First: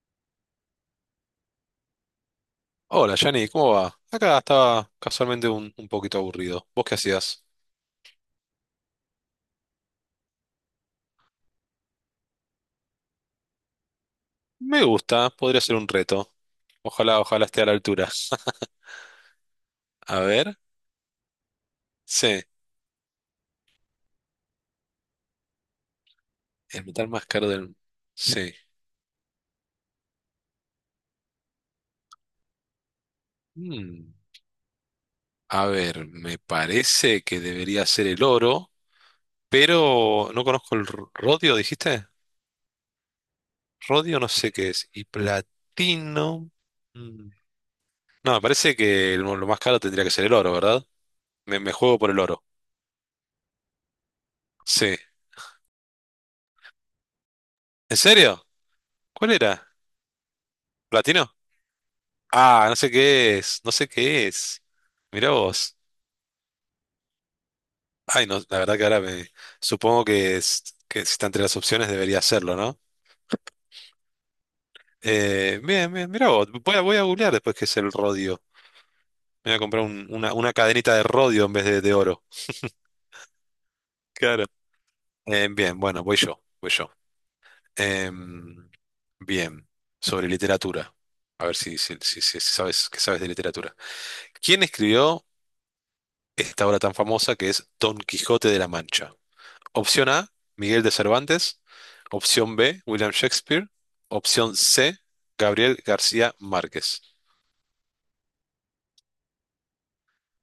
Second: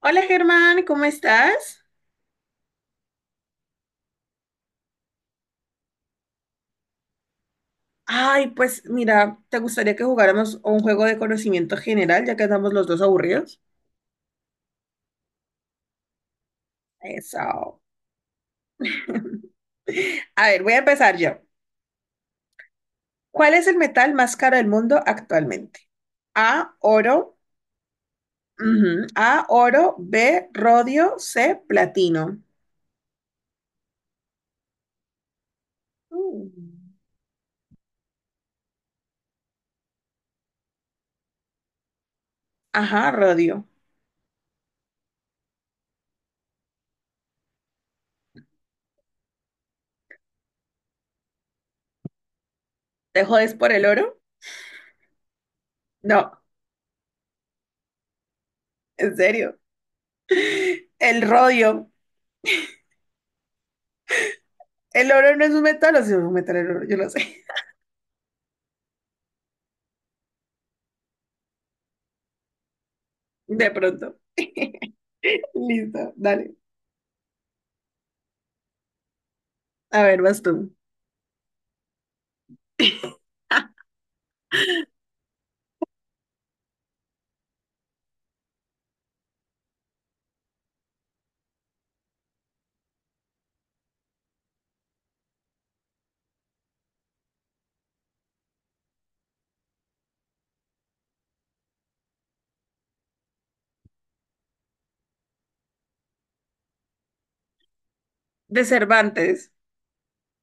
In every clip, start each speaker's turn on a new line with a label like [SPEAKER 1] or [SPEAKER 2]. [SPEAKER 1] Hola, Germán, ¿cómo estás?
[SPEAKER 2] Hola, Yanni, ¿cómo va? Acá estaba casualmente un poquito aburrido. ¿Vos qué hacías?
[SPEAKER 1] Ay, pues mira, ¿te gustaría que jugáramos un juego de conocimiento general, ya que andamos los dos aburridos?
[SPEAKER 2] Me gusta, podría ser un reto. Ojalá esté a la
[SPEAKER 1] Eso.
[SPEAKER 2] altura. A
[SPEAKER 1] A
[SPEAKER 2] ver,
[SPEAKER 1] ver, voy a empezar yo.
[SPEAKER 2] sí,
[SPEAKER 1] ¿Cuál es el metal más caro del mundo actualmente? A,
[SPEAKER 2] el metal más
[SPEAKER 1] oro.
[SPEAKER 2] caro del... Sí.
[SPEAKER 1] Ujú. A, oro. B, rodio. C, platino.
[SPEAKER 2] Mm, A ver, me
[SPEAKER 1] Mm.
[SPEAKER 2] parece que debería ser el oro, pero no conozco el rodio, ¿dijiste?
[SPEAKER 1] Ajá, rodio.
[SPEAKER 2] Rodio no sé qué es. Y platino... mm, no, me parece que el lo más caro tendría que ser el oro, ¿verdad? Me juego por el oro.
[SPEAKER 1] ¿Te jodes por el oro?
[SPEAKER 2] Sí.
[SPEAKER 1] No,
[SPEAKER 2] ¿En serio?
[SPEAKER 1] en
[SPEAKER 2] ¿Cuál
[SPEAKER 1] serio.
[SPEAKER 2] era?
[SPEAKER 1] El
[SPEAKER 2] ¿Platino?
[SPEAKER 1] rodio.
[SPEAKER 2] Ah, no sé qué es, no sé qué es.
[SPEAKER 1] El
[SPEAKER 2] Mirá
[SPEAKER 1] oro no es un
[SPEAKER 2] vos.
[SPEAKER 1] metal, o sí es un metal el oro, yo lo sé.
[SPEAKER 2] Ay, no, la verdad que ahora me supongo que, que si está entre las opciones debería hacerlo, ¿no?
[SPEAKER 1] De pronto.
[SPEAKER 2] Bien, bien,
[SPEAKER 1] Listo,
[SPEAKER 2] mirá vos.
[SPEAKER 1] dale.
[SPEAKER 2] Voy a googlear después qué es el rodio. Me voy a comprar
[SPEAKER 1] A ver, vas
[SPEAKER 2] una
[SPEAKER 1] tú.
[SPEAKER 2] cadenita de rodio en vez de oro. Claro. Bien, bueno, voy yo, voy yo. Em, bien, sobre literatura. A ver si sabes, qué sabes de literatura. ¿Quién escribió esta obra tan famosa que es Don Quijote de la Mancha? Opción A, Miguel de Cervantes. Opción B, William Shakespeare. Opción C, Gabriel García Márquez.
[SPEAKER 1] De Cervantes.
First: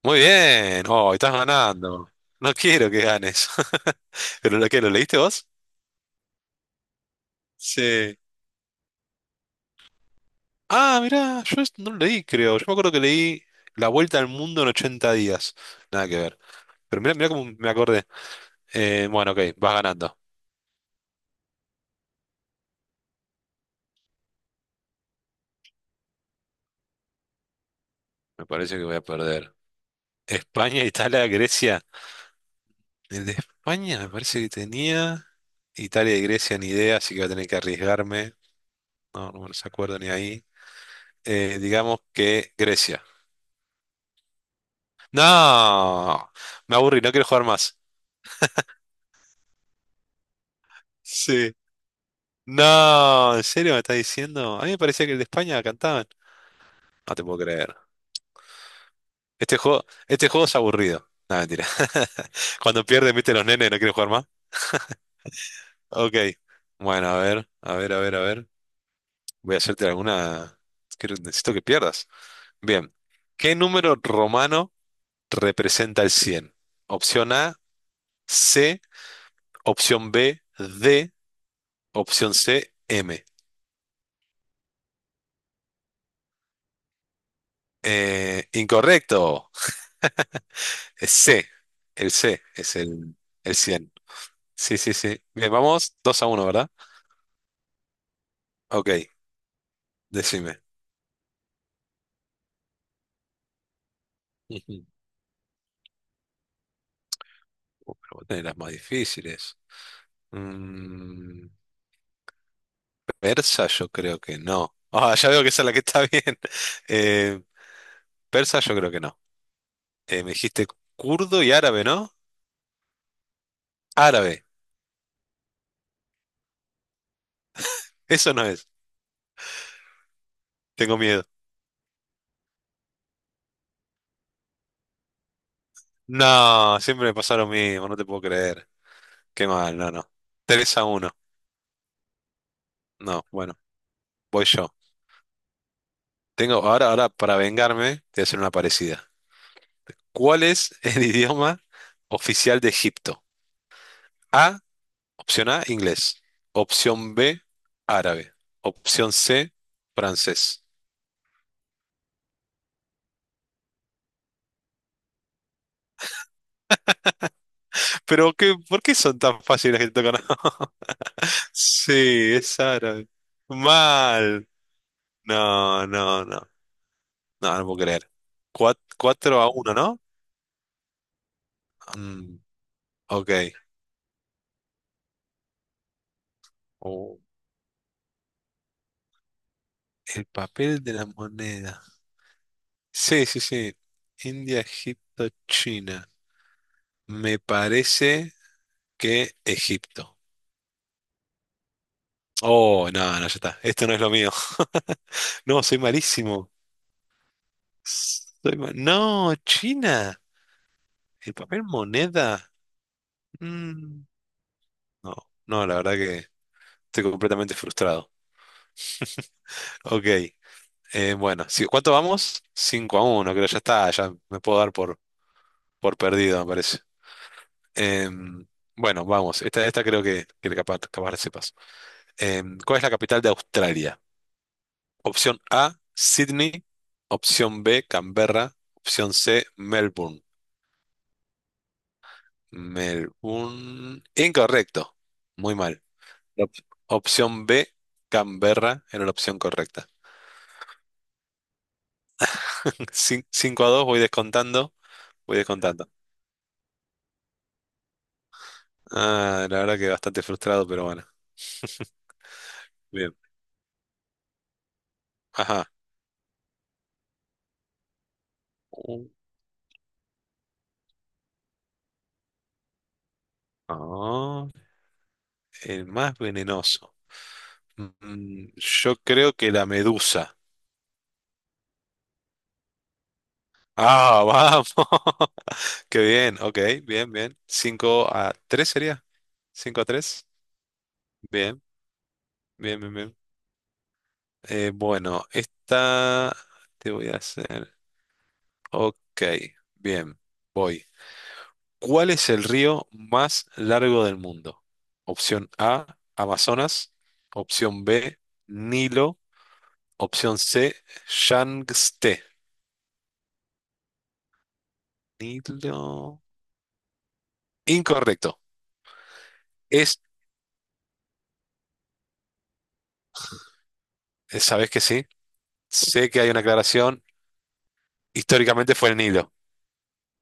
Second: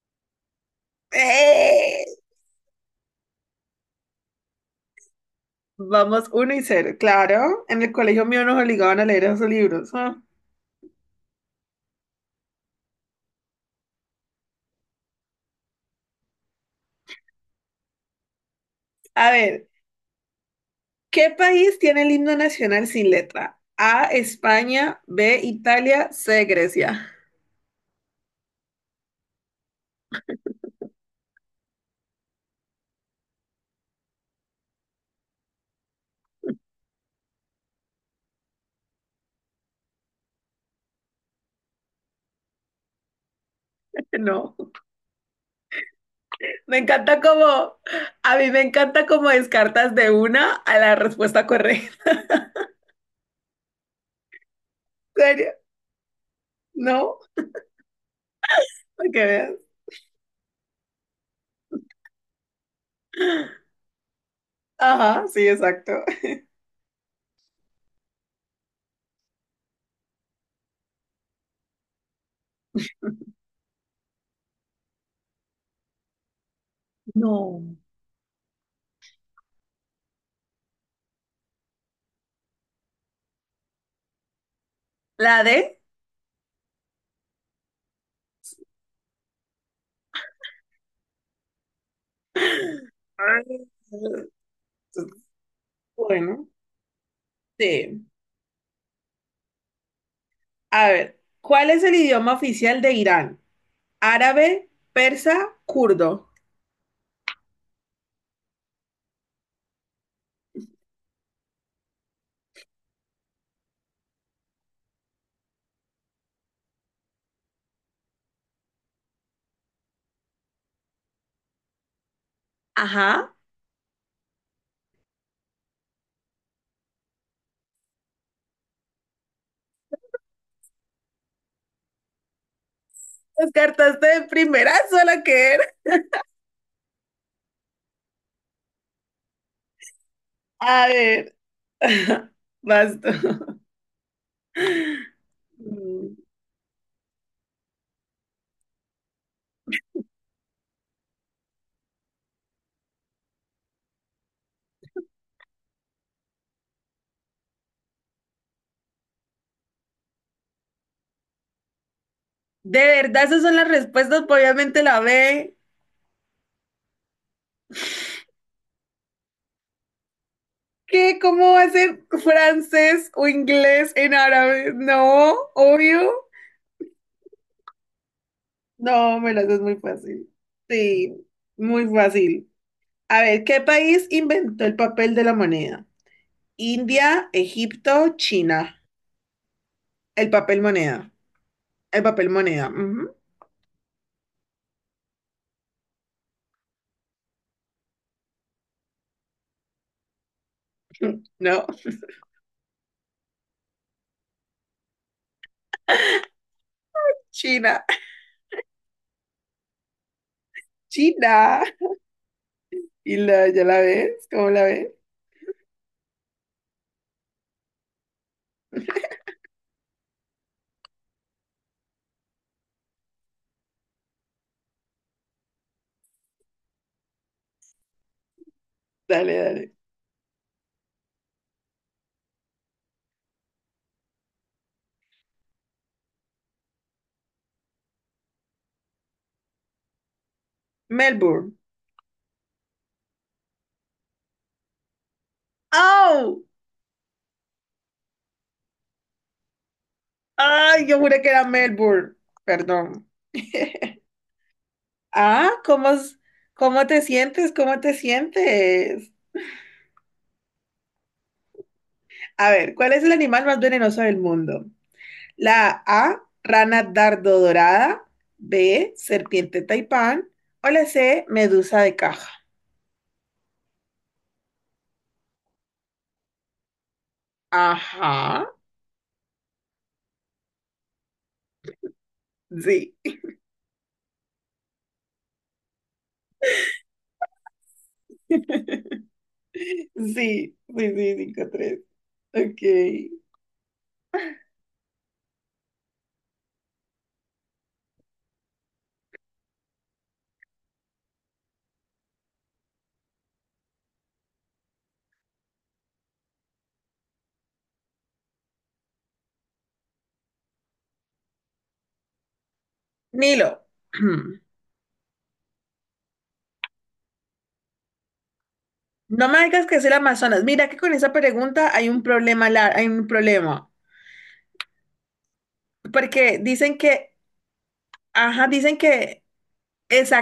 [SPEAKER 2] Muy bien. Oh, estás
[SPEAKER 1] ¡Eh!
[SPEAKER 2] ganando. No quiero que ganes. ¿Pero lo que lo leíste vos?
[SPEAKER 1] Vamos uno y cero. Claro, en el
[SPEAKER 2] Sí.
[SPEAKER 1] colegio mío nos obligaban a leer esos libros. Ah.
[SPEAKER 2] Ah, mirá, yo esto no lo leí, creo. Yo me acuerdo que leí La Vuelta al Mundo en 80 días. Nada que ver. Pero mirá, mirá cómo me acordé.
[SPEAKER 1] A
[SPEAKER 2] Bueno, ok,
[SPEAKER 1] ver,
[SPEAKER 2] vas ganando.
[SPEAKER 1] ¿qué país tiene el himno nacional sin letra? A, España, B, Italia, C, Grecia.
[SPEAKER 2] Me parece que voy a perder. España, Italia, Grecia. El de España me parece que tenía. Italia y Grecia ni idea, así que voy a tener que arriesgarme. No, no me los acuerdo ni ahí. Digamos que Grecia.
[SPEAKER 1] No,
[SPEAKER 2] No, me
[SPEAKER 1] me
[SPEAKER 2] aburrí, no
[SPEAKER 1] encanta
[SPEAKER 2] quiero jugar
[SPEAKER 1] como,
[SPEAKER 2] más.
[SPEAKER 1] a mí me encanta como descartas de una a la respuesta
[SPEAKER 2] Sí.
[SPEAKER 1] correcta.
[SPEAKER 2] No, ¿en serio me estás diciendo? A mí me parecía que el
[SPEAKER 1] ¿En
[SPEAKER 2] de
[SPEAKER 1] serio?
[SPEAKER 2] España cantaban. No
[SPEAKER 1] No,
[SPEAKER 2] te puedo creer.
[SPEAKER 1] para que veas.
[SPEAKER 2] Este juego es aburrido. No, mentira. Cuando pierdes, viste los nenes, no quieren jugar más.
[SPEAKER 1] Ajá, sí, exacto.
[SPEAKER 2] Ok. Bueno, a ver, a ver, a ver, a ver. Voy a hacerte alguna. Quiero- necesito que pierdas. Bien. ¿Qué número romano representa el 100? Opción A,
[SPEAKER 1] No.
[SPEAKER 2] C. Opción B, D. Opción C, M.
[SPEAKER 1] La D.
[SPEAKER 2] Incorrecto. Es C. El C es el 100. Sí, sí, sí. Bien, vamos 2 a uno,
[SPEAKER 1] Bueno,
[SPEAKER 2] ¿verdad?
[SPEAKER 1] sí.
[SPEAKER 2] Ok, decime.
[SPEAKER 1] A ver, ¿cuál es el idioma oficial de Irán? Árabe,
[SPEAKER 2] Ujú.
[SPEAKER 1] persa, kurdo.
[SPEAKER 2] Pero vos tenés las más difíciles. Mm, persa yo creo que no. Ah, ya veo que esa es la que está bien. Eh, persa yo creo que no. Me dijiste kurdo y árabe, ¿no?
[SPEAKER 1] Ajá.
[SPEAKER 2] Árabe. Eso no es. Tengo miedo.
[SPEAKER 1] Descartaste de primera sola que era.
[SPEAKER 2] No, siempre me pasa lo mismo, no te puedo creer. Qué mal, no, no. 3 a
[SPEAKER 1] A
[SPEAKER 2] uno.
[SPEAKER 1] ver, basta.
[SPEAKER 2] No, bueno, voy yo.
[SPEAKER 1] Mm.
[SPEAKER 2] Tengo, ahora, para vengarme, te voy a hacer una parecida. ¿Cuál es el idioma oficial de Egipto? A, opción A, inglés. Opción B, árabe. Opción C, francés.
[SPEAKER 1] De verdad, esas son las respuestas, pues, obviamente la B.
[SPEAKER 2] Pero qué, ¿por qué son tan fáciles que te tocan?
[SPEAKER 1] ¿Qué? ¿Cómo va a
[SPEAKER 2] Sí,
[SPEAKER 1] ser
[SPEAKER 2] es árabe.
[SPEAKER 1] francés o inglés en
[SPEAKER 2] Mal.
[SPEAKER 1] árabe? No,
[SPEAKER 2] No,
[SPEAKER 1] obvio.
[SPEAKER 2] no, no. No, no puedo creer.
[SPEAKER 1] No, me
[SPEAKER 2] ¿Cuatro
[SPEAKER 1] lo
[SPEAKER 2] a
[SPEAKER 1] haces
[SPEAKER 2] uno,
[SPEAKER 1] muy
[SPEAKER 2] no?
[SPEAKER 1] fácil. Sí, muy
[SPEAKER 2] Mm,
[SPEAKER 1] fácil. A
[SPEAKER 2] ok.
[SPEAKER 1] ver, ¿qué país inventó el papel de la moneda?
[SPEAKER 2] Oh,
[SPEAKER 1] India, Egipto, China.
[SPEAKER 2] el
[SPEAKER 1] El papel
[SPEAKER 2] papel de la
[SPEAKER 1] moneda.
[SPEAKER 2] moneda.
[SPEAKER 1] El papel moneda. Ujú.
[SPEAKER 2] Sí, sí, sí. India, Egipto, China. Me parece que Egipto.
[SPEAKER 1] No,
[SPEAKER 2] Oh, no, no, ya está. Esto no es lo mío. No, soy malísimo.
[SPEAKER 1] China.
[SPEAKER 2] No, China. El
[SPEAKER 1] China.
[SPEAKER 2] papel moneda.
[SPEAKER 1] ¿Y la, ya la
[SPEAKER 2] Mm,
[SPEAKER 1] ves? ¿Cómo la ves?
[SPEAKER 2] no, no, la verdad que estoy completamente frustrado. Ok. Bueno, sí, ¿cuánto vamos? 5 a uno, creo, ya está, ya me puedo dar por perdido, me parece. Em, bueno,
[SPEAKER 1] Dale,
[SPEAKER 2] vamos, esta,
[SPEAKER 1] dale.
[SPEAKER 2] esta creo que capaz la sepas. ¿Cuál es la capital de Australia? Opción A, Sydney. Opción B, Canberra. Opción C, Melbourne.
[SPEAKER 1] Melbourne.
[SPEAKER 2] Melbourne. Incorrecto, muy mal.
[SPEAKER 1] ¡Oh!
[SPEAKER 2] Op- Opción B, Canberra, era la opción correcta.
[SPEAKER 1] ¡Ay! Yo juré que era Melbourne. Perdón.
[SPEAKER 2] 5 a 2, voy descontando, voy
[SPEAKER 1] Ah,
[SPEAKER 2] descontando.
[SPEAKER 1] ¿cómo te sientes? ¿Cómo te sientes?
[SPEAKER 2] Ah, la verdad que bastante frustrado, pero bueno.
[SPEAKER 1] A ver, ¿cuál es el
[SPEAKER 2] Bien.
[SPEAKER 1] animal más venenoso del mundo?
[SPEAKER 2] Ajá.
[SPEAKER 1] La A, rana dardo dorada, B,
[SPEAKER 2] Uh,
[SPEAKER 1] serpiente taipán o la C, medusa de caja.
[SPEAKER 2] ah, el más venenoso.
[SPEAKER 1] Ajá,
[SPEAKER 2] Mm, yo creo que la medusa.
[SPEAKER 1] sí.
[SPEAKER 2] Ah, vamos. Qué bien. Ok, bien, bien. Cinco a 3 sería. Cinco a
[SPEAKER 1] Sí,
[SPEAKER 2] tres.
[SPEAKER 1] sí, sí,
[SPEAKER 2] Bien,
[SPEAKER 1] 5-3. Ok.
[SPEAKER 2] bien, bien, bien. Bueno, esta te voy a hacer. Ok, bien. Voy. ¿Cuál es el río más largo del mundo? Opción A, Amazonas. Opción B, Nilo. Opción C, Yangtze.
[SPEAKER 1] Nilo,
[SPEAKER 2] Nilo. Incorrecto.
[SPEAKER 1] no me digas que es el
[SPEAKER 2] Es,
[SPEAKER 1] Amazonas. Mira que con esa pregunta hay un problema, hay un problema.
[SPEAKER 2] ¿Sabes que sí? Sé que hay
[SPEAKER 1] Porque
[SPEAKER 2] una
[SPEAKER 1] dicen
[SPEAKER 2] aclaración.
[SPEAKER 1] que, ajá,
[SPEAKER 2] Históricamente
[SPEAKER 1] dicen
[SPEAKER 2] fue el
[SPEAKER 1] que
[SPEAKER 2] Nilo.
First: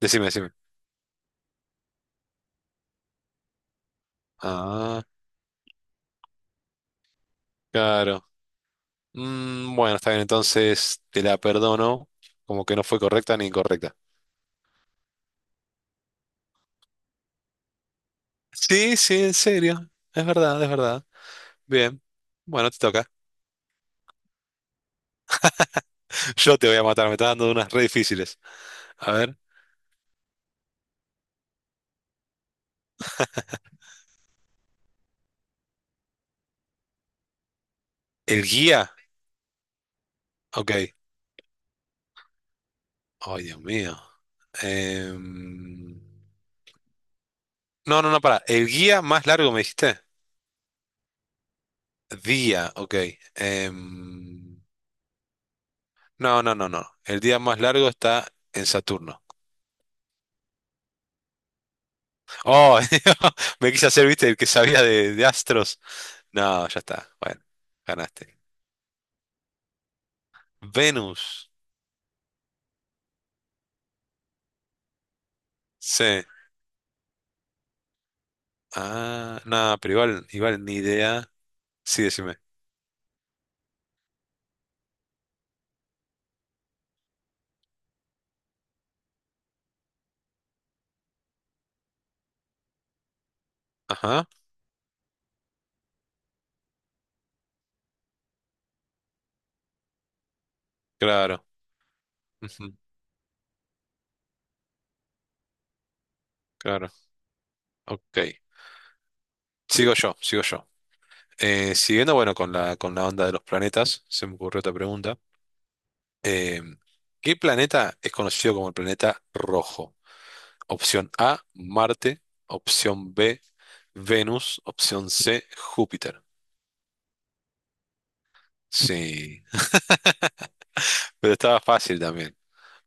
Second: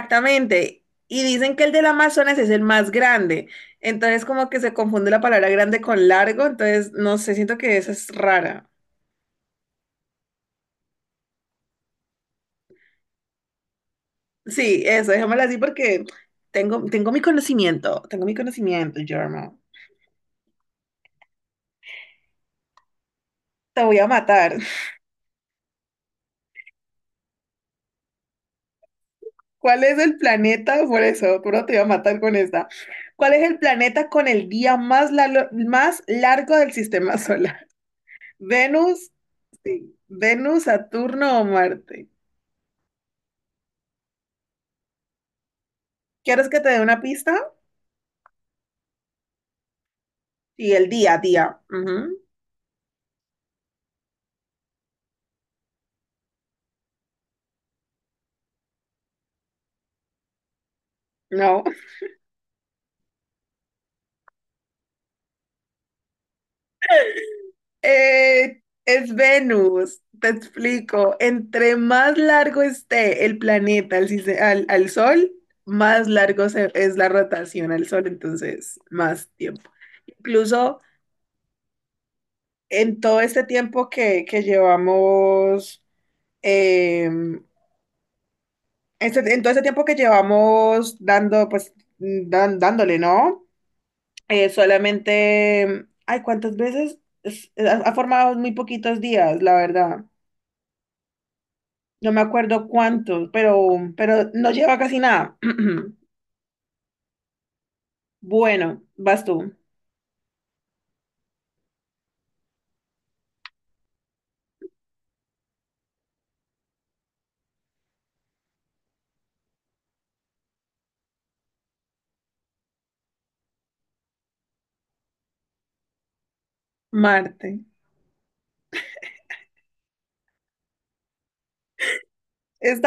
[SPEAKER 2] Decime, decime.
[SPEAKER 1] Y dicen que el del Amazonas es el más grande. Entonces como que se
[SPEAKER 2] Ah,
[SPEAKER 1] confunde la palabra grande con largo. Entonces no sé, siento que esa es
[SPEAKER 2] claro.
[SPEAKER 1] rara.
[SPEAKER 2] Bueno, está bien, entonces te la perdono. Como que no fue correcta ni incorrecta.
[SPEAKER 1] Sí, eso, déjamela así porque tengo mi conocimiento, tengo mi
[SPEAKER 2] Sí,
[SPEAKER 1] conocimiento,
[SPEAKER 2] sí, en
[SPEAKER 1] Jorma.
[SPEAKER 2] serio. Es verdad, es verdad. Bien. Bueno, te toca.
[SPEAKER 1] Te voy a matar.
[SPEAKER 2] Yo te voy a matar, me está dando unas re difíciles. A ver.
[SPEAKER 1] ¿Cuál es el planeta? Por eso, pero te voy a matar con esta. ¿Cuál es el planeta con el día más, lalo- más largo del sistema solar?
[SPEAKER 2] ¿El guía?
[SPEAKER 1] ¿Venus? Sí. ¿Venus,
[SPEAKER 2] Ok.
[SPEAKER 1] Saturno o Marte?
[SPEAKER 2] Ay, Dios mío. Em,
[SPEAKER 1] ¿Quieres que te dé una pista?
[SPEAKER 2] No, no, no, para. ¿El guía más largo me dijiste?
[SPEAKER 1] Sí, el día a día. Ujú.
[SPEAKER 2] Día, ok. Em, no, no, no, no. El día más largo está en Saturno.
[SPEAKER 1] No.
[SPEAKER 2] Oh, me quise hacer, viste, el que sabía de astros. No, ya está. Bueno, ganaste.
[SPEAKER 1] Es Venus, te explico.
[SPEAKER 2] Venus.
[SPEAKER 1] Entre más largo esté el planeta al, sise- al- al- Sol,
[SPEAKER 2] Sí.
[SPEAKER 1] es la rotación al Sol, entonces más
[SPEAKER 2] Ah,
[SPEAKER 1] tiempo.
[SPEAKER 2] no, pero igual, igual ni
[SPEAKER 1] Incluso
[SPEAKER 2] idea. Sí, decime.
[SPEAKER 1] en todo este tiempo que llevamos, eh, en todo este tiempo que llevamos dando, pues, dándole, ¿no?
[SPEAKER 2] Ajá,
[SPEAKER 1] Solamente, ay, ¿cuántas veces? Ha formado muy poquitos días, la verdad.
[SPEAKER 2] claro.
[SPEAKER 1] No me acuerdo
[SPEAKER 2] Ujú,
[SPEAKER 1] cuántos, pero no lleva casi nada.
[SPEAKER 2] claro. Ok.
[SPEAKER 1] Bueno, vas tú.
[SPEAKER 2] Sigo yo, sigo yo. Siguiendo, bueno, con la onda de los planetas, se me ocurrió otra pregunta. Eh, ¿Qué planeta es conocido como el planeta rojo? Opción A, Marte. Opción B, Venus. Opción C, Júpiter.
[SPEAKER 1] Marte.
[SPEAKER 2] Sí, pero estaba fácil también.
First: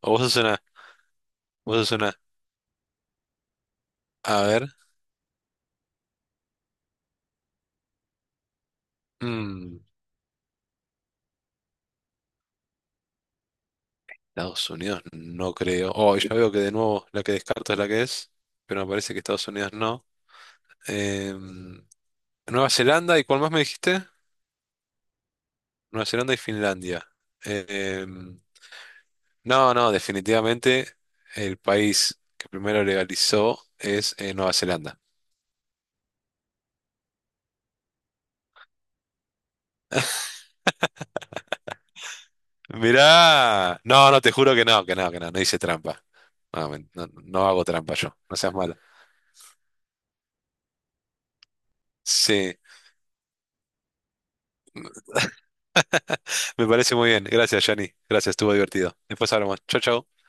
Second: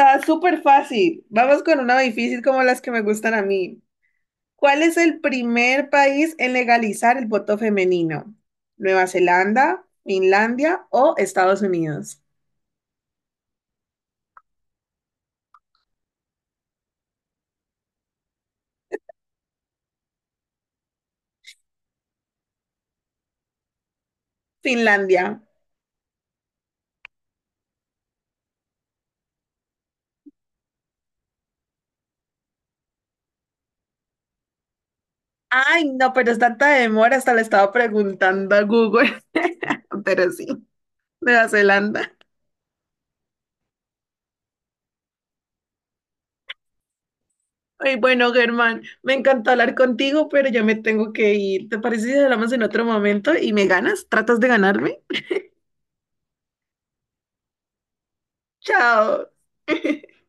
[SPEAKER 2] O
[SPEAKER 1] súper fácil. Vamos
[SPEAKER 2] vos
[SPEAKER 1] con
[SPEAKER 2] sos
[SPEAKER 1] una
[SPEAKER 2] una,
[SPEAKER 1] difícil como las que me gustan a mí.
[SPEAKER 2] a ver,
[SPEAKER 1] ¿Cuál es el primer país en legalizar el voto femenino? ¿Nueva
[SPEAKER 2] mm,
[SPEAKER 1] Zelanda, Finlandia o Estados Unidos?
[SPEAKER 2] Estados Unidos no creo. Oh, ya veo que de nuevo la que descarto es la que es, pero me parece que Estados Unidos no. Em, Nueva Zelanda, ¿y cuál más me dijiste?
[SPEAKER 1] Finlandia.
[SPEAKER 2] Nueva Zelanda y Finlandia. Em, No, no, definitivamente el país que primero legalizó es Nueva Zelanda.
[SPEAKER 1] Ay, no, pero es tanta demora, hasta le estaba preguntando a Google, pero sí, Nueva Zelanda.
[SPEAKER 2] Mirá, no, no, te juro que no, que no, que no, no hice trampa. No, no hago trampa
[SPEAKER 1] Ay,
[SPEAKER 2] yo,
[SPEAKER 1] bueno,
[SPEAKER 2] no seas malo.
[SPEAKER 1] Germán, me encantó hablar contigo, pero ya me tengo que ir. ¿Te parece si hablamos
[SPEAKER 2] Sí,
[SPEAKER 1] en otro momento y me ganas? ¿Tratas de ganarme?
[SPEAKER 2] me parece muy bien. Gracias, Yanni. Gracias, estuvo divertido.
[SPEAKER 1] Chao.
[SPEAKER 2] Después hablamos. Chau, chau.